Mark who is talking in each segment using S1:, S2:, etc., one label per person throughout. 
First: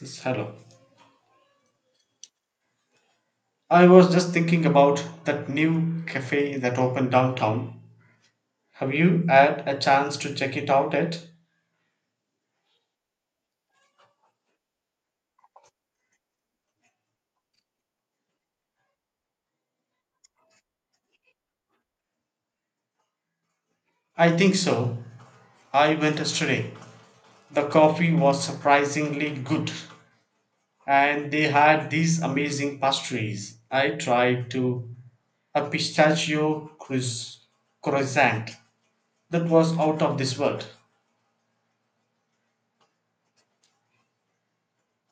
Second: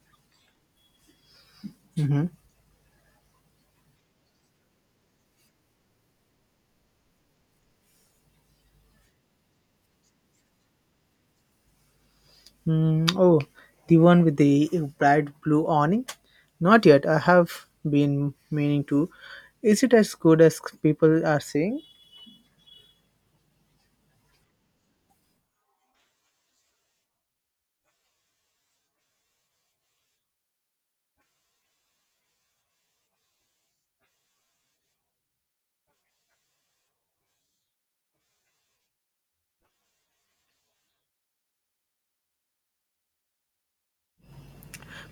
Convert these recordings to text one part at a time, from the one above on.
S1: Yes, hello. I was just thinking about that new cafe that opened downtown. Have you had a chance to check it out yet?
S2: Mm, oh, the one with the bright blue awning? Not yet. I have been meaning to. Is it as good as people are saying?
S1: I think so. I went yesterday. The coffee was surprisingly good, and they had these amazing pastries. I tried to a croissant that was out of this world.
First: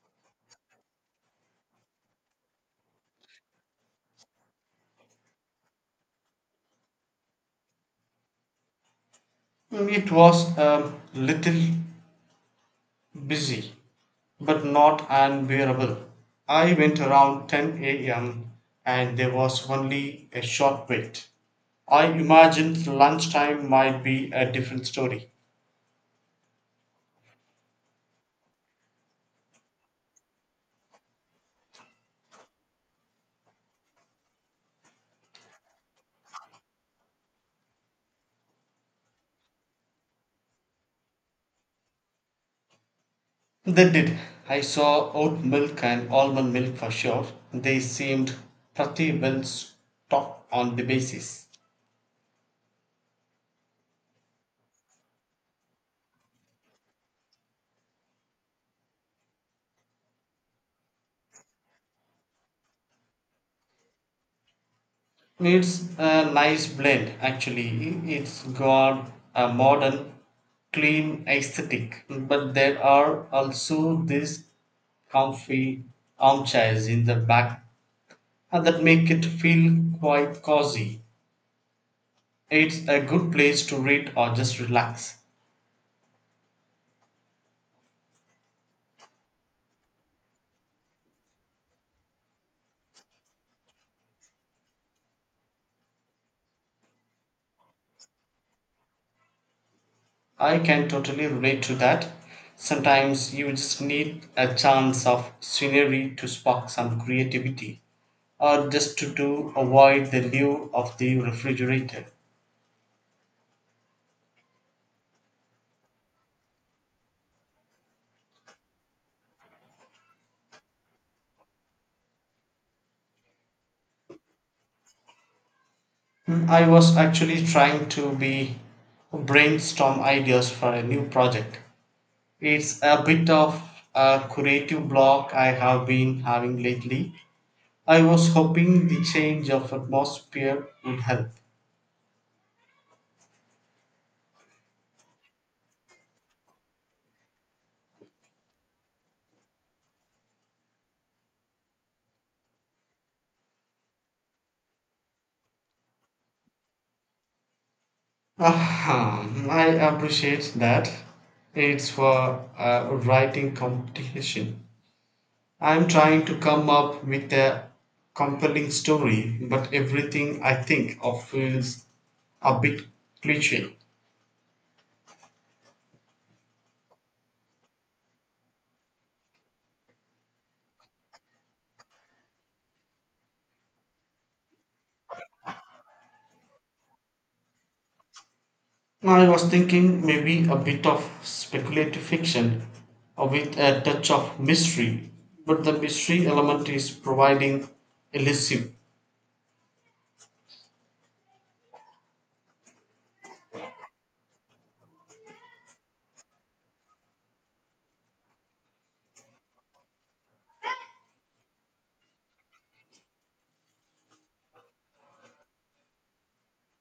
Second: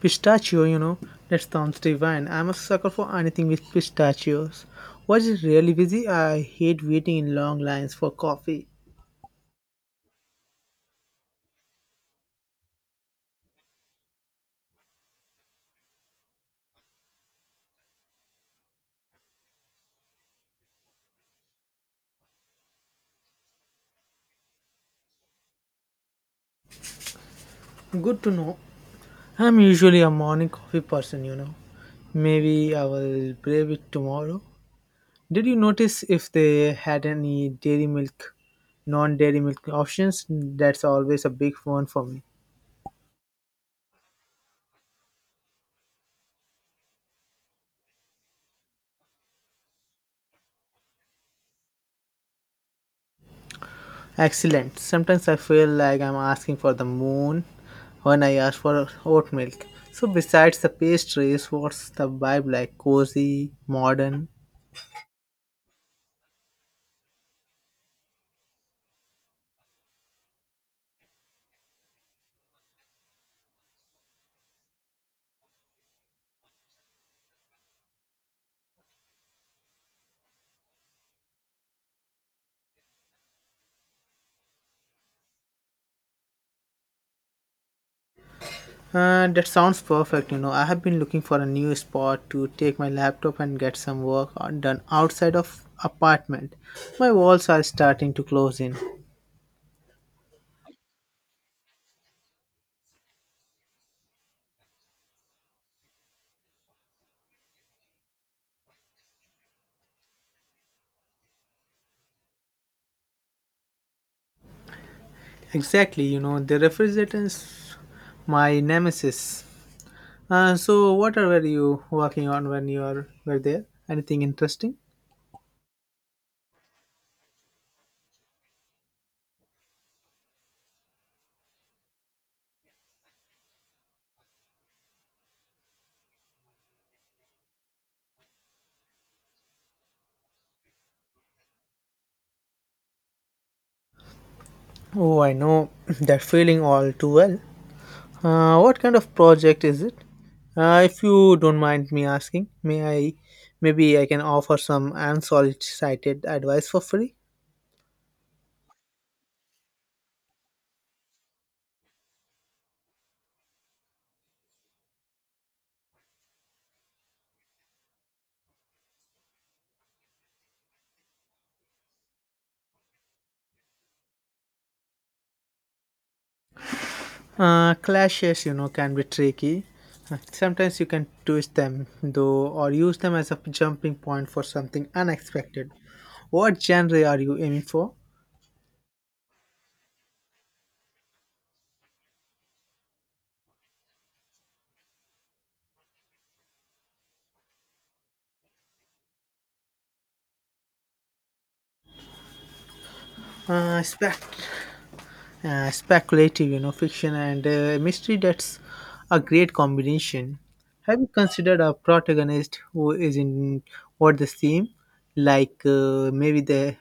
S2: Pistachio, that sounds divine. I'm a sucker for anything with pistachios. Was it really busy? I hate waiting in long lines for coffee.
S1: It was a little busy, but not unbearable. I went around 10 a.m. and there was only a short wait. I imagined lunchtime might be a different story.
S2: Good to know. I'm usually a morning coffee person. Maybe I will brave it tomorrow. Did you notice if they had any dairy milk, non dairy milk options? That's always a big one for me.
S1: They did. I saw oat milk and almond milk for sure. They seemed pretty well stocked on the basis.
S2: Excellent. Sometimes I feel like I'm asking for the moon when I ask for oat milk. So, besides the pastries, what's the vibe like? Cozy, modern?
S1: It's a nice blend actually. It's got a modern, clean aesthetic, but there are also these comfy armchairs in the back that make it feel quite cozy. It's a good place to read or just relax.
S2: That sounds perfect. You know, I have been looking for a new spot to take my laptop and get some work on- done outside of apartment. My walls are starting to close in.
S1: I can totally relate to that. Sometimes you just need a chance of scenery to spark some creativity, or just to do avoid the lure of the refrigerator.
S2: Exactly, the refrigerants, my nemesis. So, what were you working on when were there? Anything interesting?
S1: I was actually trying to be brainstorm ideas for a new project. It's a bit of a creative block I have been having lately. I was hoping the change of atmosphere would help.
S2: Oh, I know that feeling all too well. What kind of project is it? If you don't mind me asking, maybe I can offer some unsolicited advice for free?
S1: Aha, I appreciate that. It's for a writing competition. I'm trying to come up with a compelling story, but everything I think of feels a bit cliche.
S2: Clashes can be tricky. Sometimes you can twist them, though, or use them as a jumping point for something unexpected. What genre are you aiming for?
S1: I was thinking maybe a bit of speculative fiction with a touch of mystery, but the mystery element is providing elusive.
S2: Uh, spect- speculative fiction and mystery. That's a great combination. Have you considered a protagonist who is in what the theme? Like maybe they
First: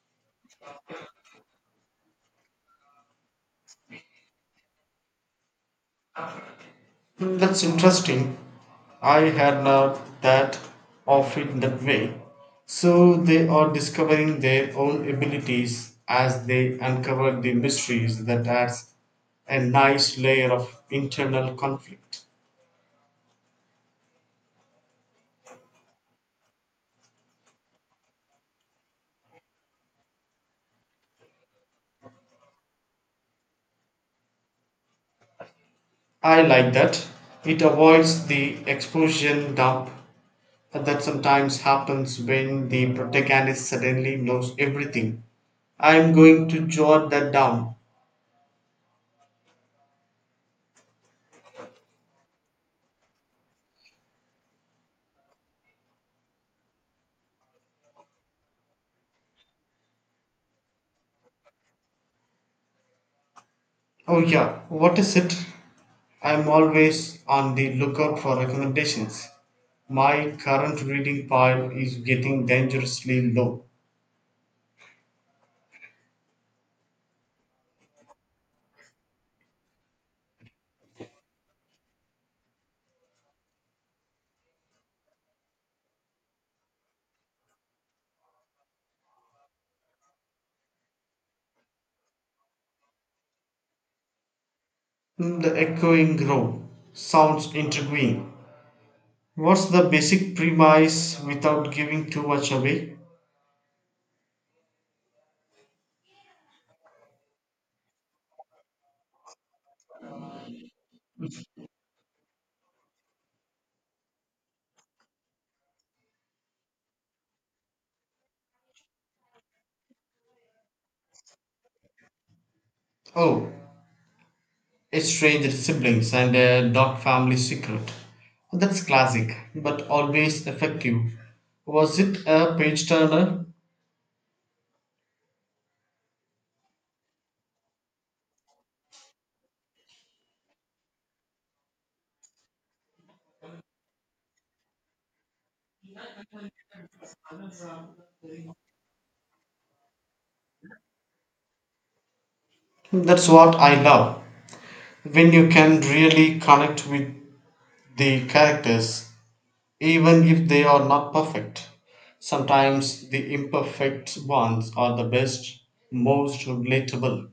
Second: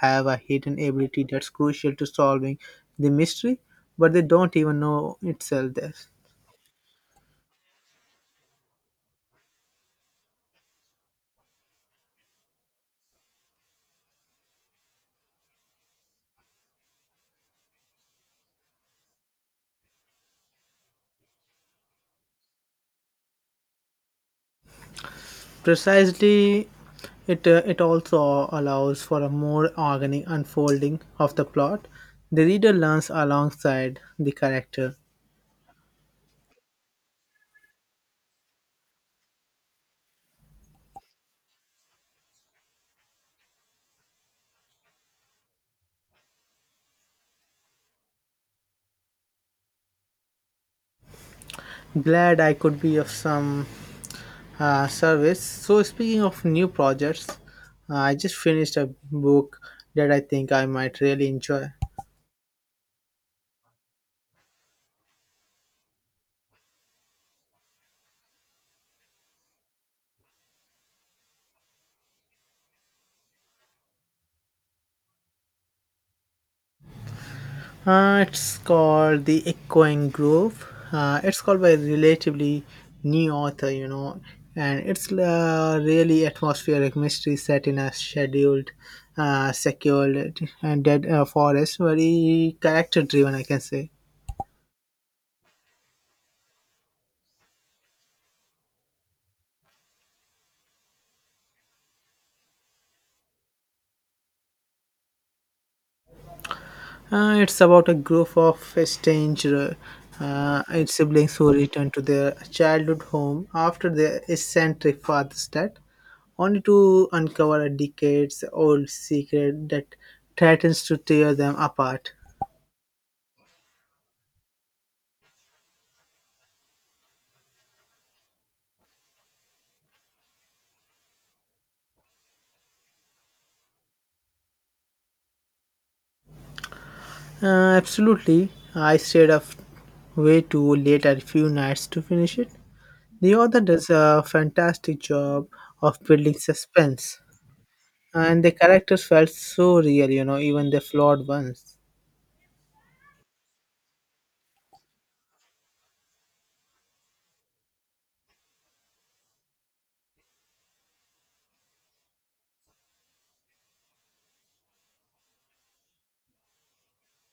S2: have a hidden ability that's crucial to solving the mystery, but they don't even know itself. There,
S1: That's interesting. I had not that of it that way. So they are discovering their own abilities as they uncover the mysteries that adds a nice layer of internal conflict.
S2: precisely. It also allows for a more organic unfolding of the plot. The reader learns alongside the character.
S1: I like that. It avoids the explosion dump that sometimes happens when the protagonist suddenly knows everything. I am going to jot that down.
S2: Glad I could be of some service. So, speaking of new projects, I just finished a book that I think I might really enjoy.
S1: Oh, yeah, what is it? I'm always on the lookout for recommendations. My current reading pile is getting dangerously low.
S2: It's called The Echoing Grove. It's called by a relatively new author, and it's a really atmospheric mystery set in a secured, and dead forest. Very character driven, I can say.
S1: Hmm, the Echoing Grove sounds intriguing. What's the basic premise without giving too much away?
S2: It's about a group of estranged uh, siblings who return to their childhood home after their eccentric father's death, only to uncover a decades-old secret that threatens to tear them apart.
S1: Oh, estranged siblings and a dark family secret. That's classic, but always effective. Was it a page turner?
S2: Absolutely, I stayed up way too late at a few nights to finish it. The author does a fantastic job of building suspense, and the characters felt so real, even the flawed ones.
S1: That's what I love, when you can really connect with the characters, even if they are not perfect. Sometimes the imperfect ones are the best, most relatable.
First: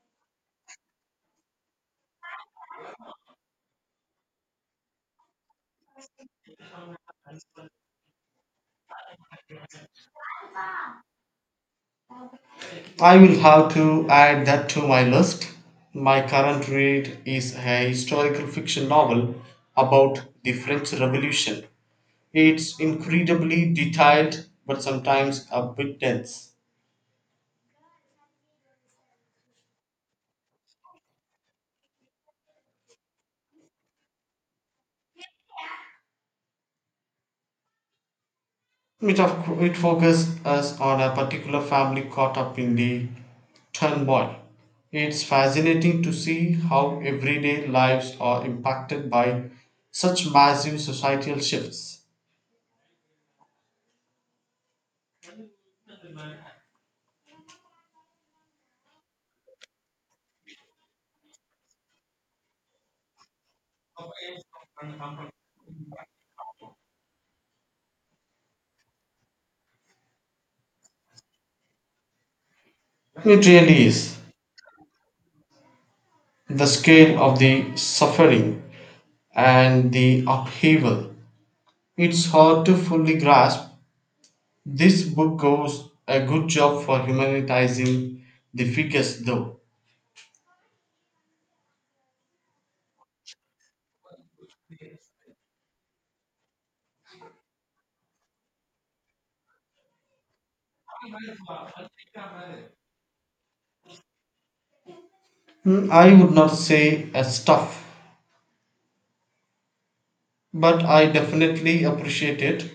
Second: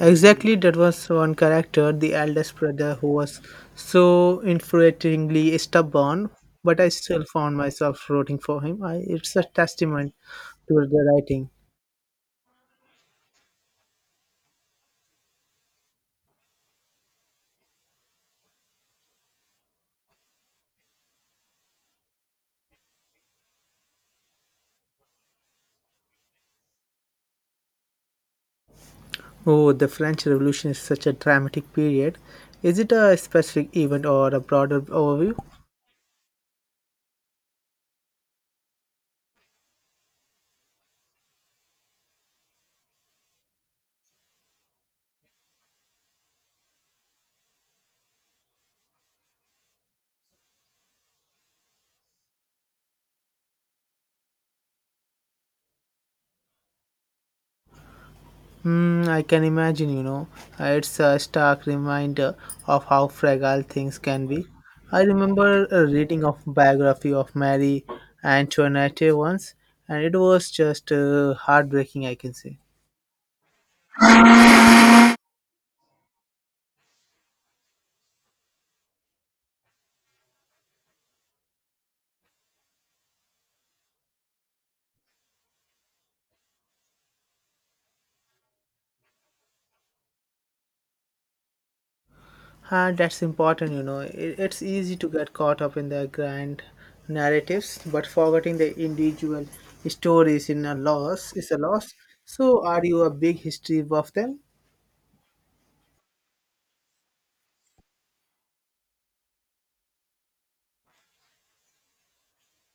S2: Exactly, that was one character, the eldest brother, who was so infuriatingly stubborn, but I still found myself rooting for him. It's a testament to the writing.
S1: I will have to add that to my list. My current read is a historical fiction novel about the French Revolution. It's incredibly detailed but sometimes a bit dense.
S2: Oh, the French Revolution is such a dramatic period. Is it a specific event or a broader overview?
S1: It focuses us on a particular family caught up in the turmoil. It's fascinating to see how everyday lives are impacted by such massive societal shifts.
S2: I can imagine. It's a stark reminder of how fragile things can be. I remember reading of biography of Mary Antoinette once, and it was just heartbreaking, I can say.
S1: It really is. The scale of the suffering and the upheaval. It's hard to fully grasp. This book goes a good job for humanizing the figures, though.
S2: And that's important, you know. It's easy to get caught up in the grand narratives, but forgetting the individual stories in a loss is a loss. So, are you a big history buff then?
S1: Hmm, I would not say a stuff but I definitely appreciate it.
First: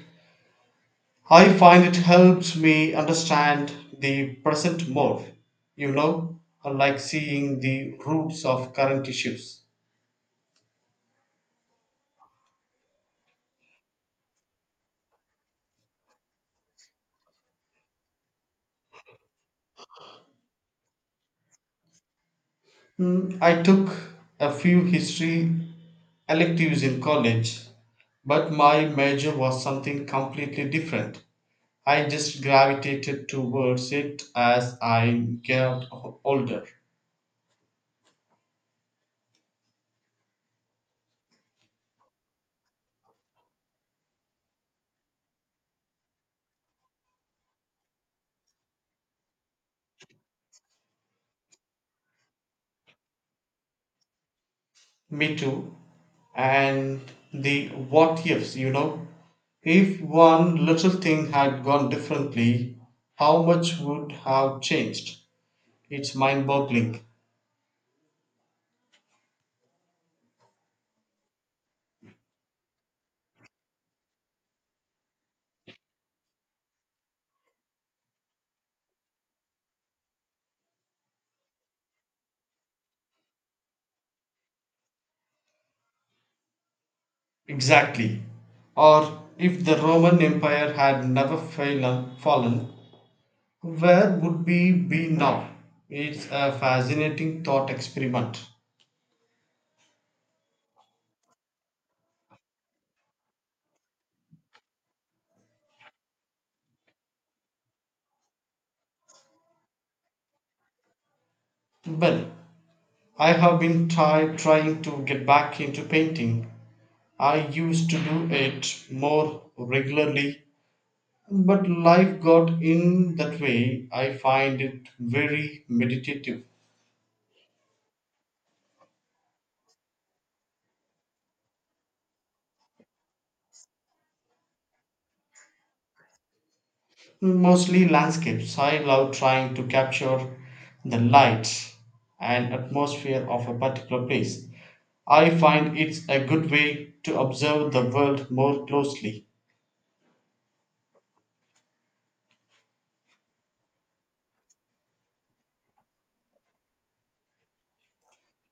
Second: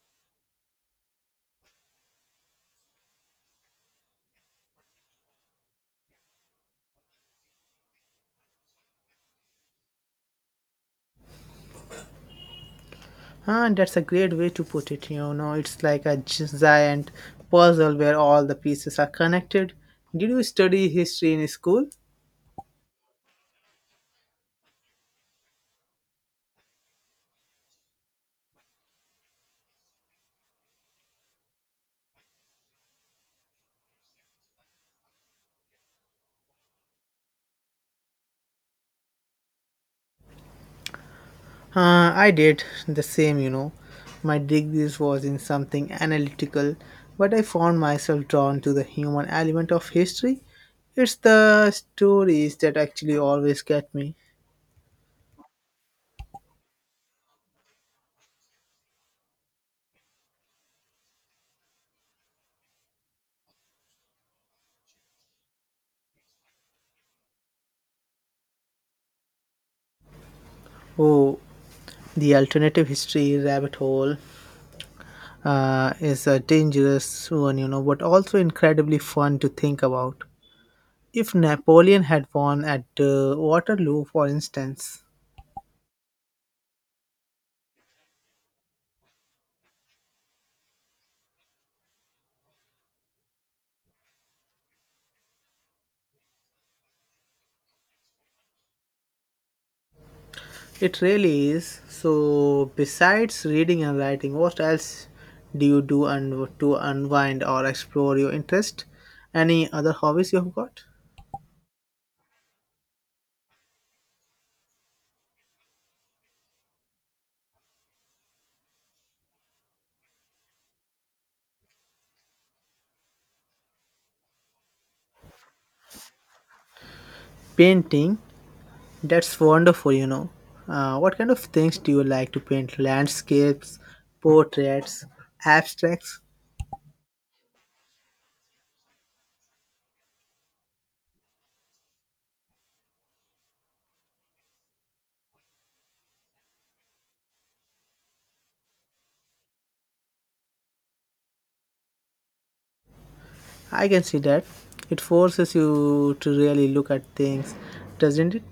S1: I find it helps me understand the present more, you know, like seeing the roots of current issues.
S2: Huh, that's a great way to put it. You know, it's like a giant puzzle where all the pieces are connected. Did you study history in school?
S1: I took a few history electives in college, but my major was something completely different. I just gravitated towards it as I got older.
S2: I did the same, you know. My degrees was in something analytical, but I found myself drawn to the human element of history. It's the stories that actually always get me.
S1: Me too. And the what ifs, you know. If one little thing had gone differently, how much would have changed? It's mind boggling.
S2: Oh, the alternative history rabbit hole is a dangerous one, you know, but also incredibly fun to think about. If Napoleon had won at Waterloo, for instance,
S1: Exactly. Or if the Roman Empire had never fallen, where would we be now? It's a fascinating thought experiment.
S2: it really is. So, besides reading and writing, what else do you do and to unwind or explore your interest? Any other hobbies you have got?
S1: Well, I have been trying to get back into painting. I used to do it more regularly, but life got in that way. I find it very meditative.
S2: Painting, that's wonderful, you know. What kind of things do you like to paint? Landscapes, portraits, abstracts?
S1: Mostly landscapes. I love trying to capture the light and atmosphere of a particular place. I find it's a good way to observe the world more closely.
S2: I can see that. It forces you to really look at things, doesn't it?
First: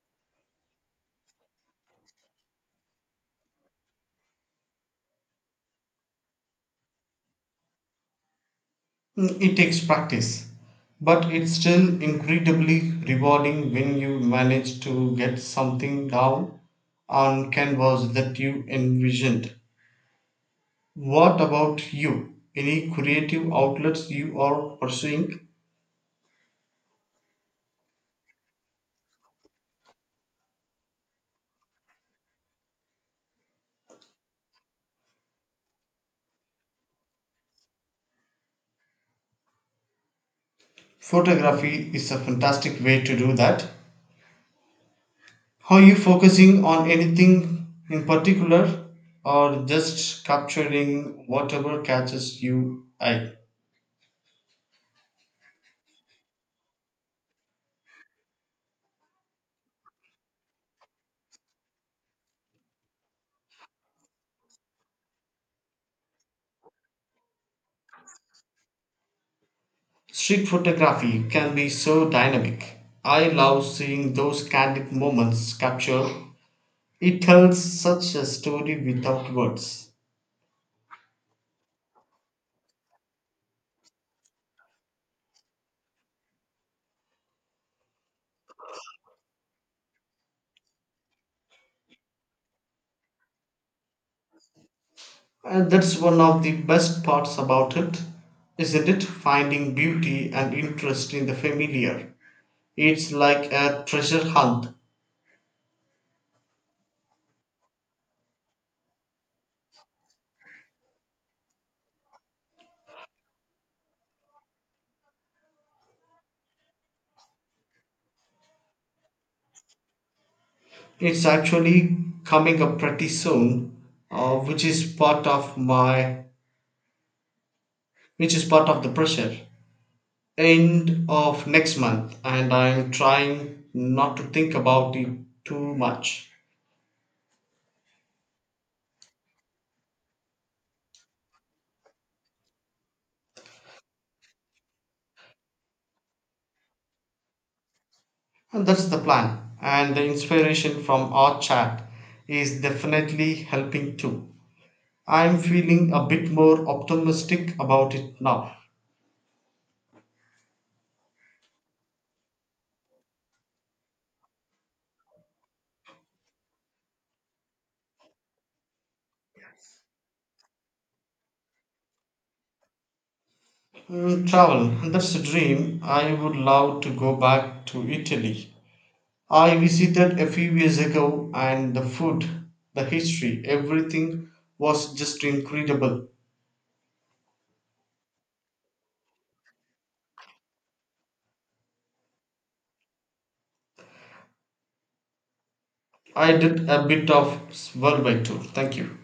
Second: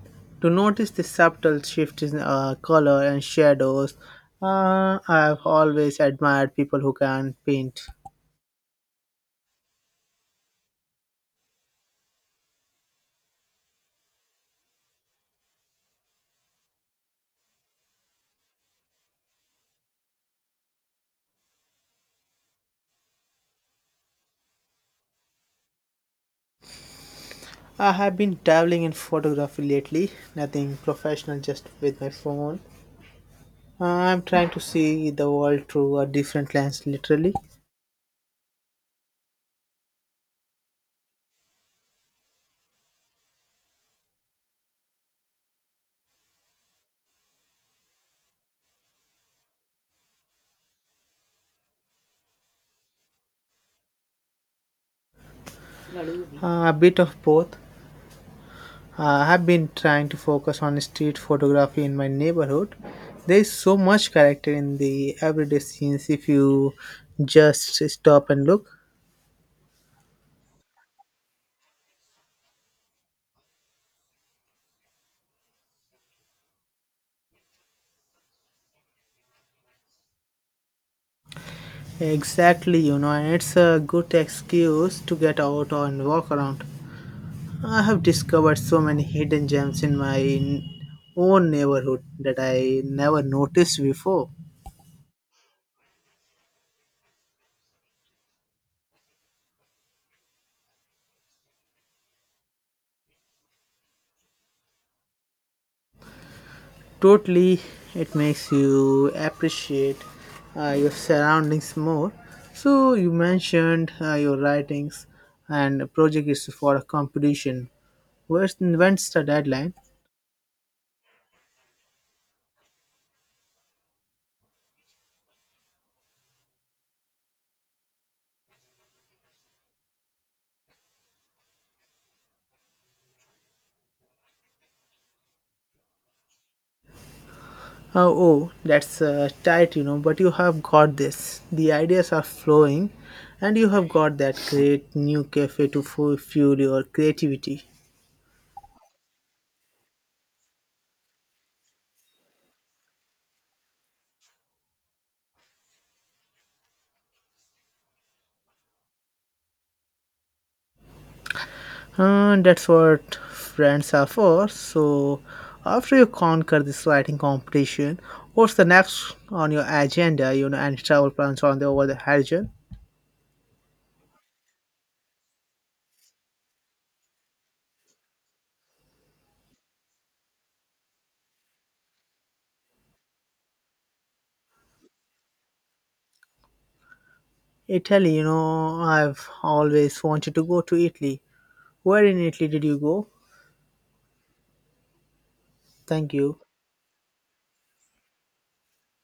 S2: To notice the subtle shift in color and shadows. I've always admired people who can paint.
S1: It takes practice, but it's still incredibly rewarding when you manage to get something down on canvas that you envisioned. What about you? Any creative outlets you are pursuing?
S2: I have been dabbling in photography lately, nothing professional, just with my phone. I'm trying to see the world through a different lens, literally.
S1: Photography is a fantastic way to do that. Are you focusing on anything in particular or just capturing whatever catches you eye?
S2: A bit of both. I've been trying to focus on street photography in my neighborhood. There is so much character in the everyday scenes if you just stop and look.
S1: Street photography can be so dynamic. I love seeing those candid moments captured. It tells such a story without words.
S2: Exactly, you know, and it's a good excuse to get out and walk around. I have discovered so many hidden gems in my own neighborhood that I never noticed before.
S1: And that's one of the best parts about it, isn't it? Finding beauty and interest in the familiar. It's like a treasure hunt.
S2: Totally, it makes you appreciate your surroundings more. So you mentioned your writings and project is for a competition. When's the deadline?
S1: It's actually coming up pretty soon, uh, which is part of my, which is part of the pressure. End of next month and I'm trying not to think about it too much.
S2: Oh, that's tight, you know, but you have got this. The ideas are flowing, and you have got that great new cafe to fuel your creativity.
S1: And that's the plan. And the inspiration from our chat is definitely helping too. I'm feeling a bit more optimistic about it now.
S2: That's what friends are for. So, after you conquer this writing competition, what's the next on your agenda? You know, and travel plans on the over the horizon?
S1: Travel, that's a dream. I would love to go back to Italy. I visited a few years ago and the food, the history, everything was just incredible.
S2: Italy. You know, I've always wanted to go to Italy. Where in Italy did you go? Thank
S1: I
S2: you.
S1: did a bit of worldwide tour. Thank you.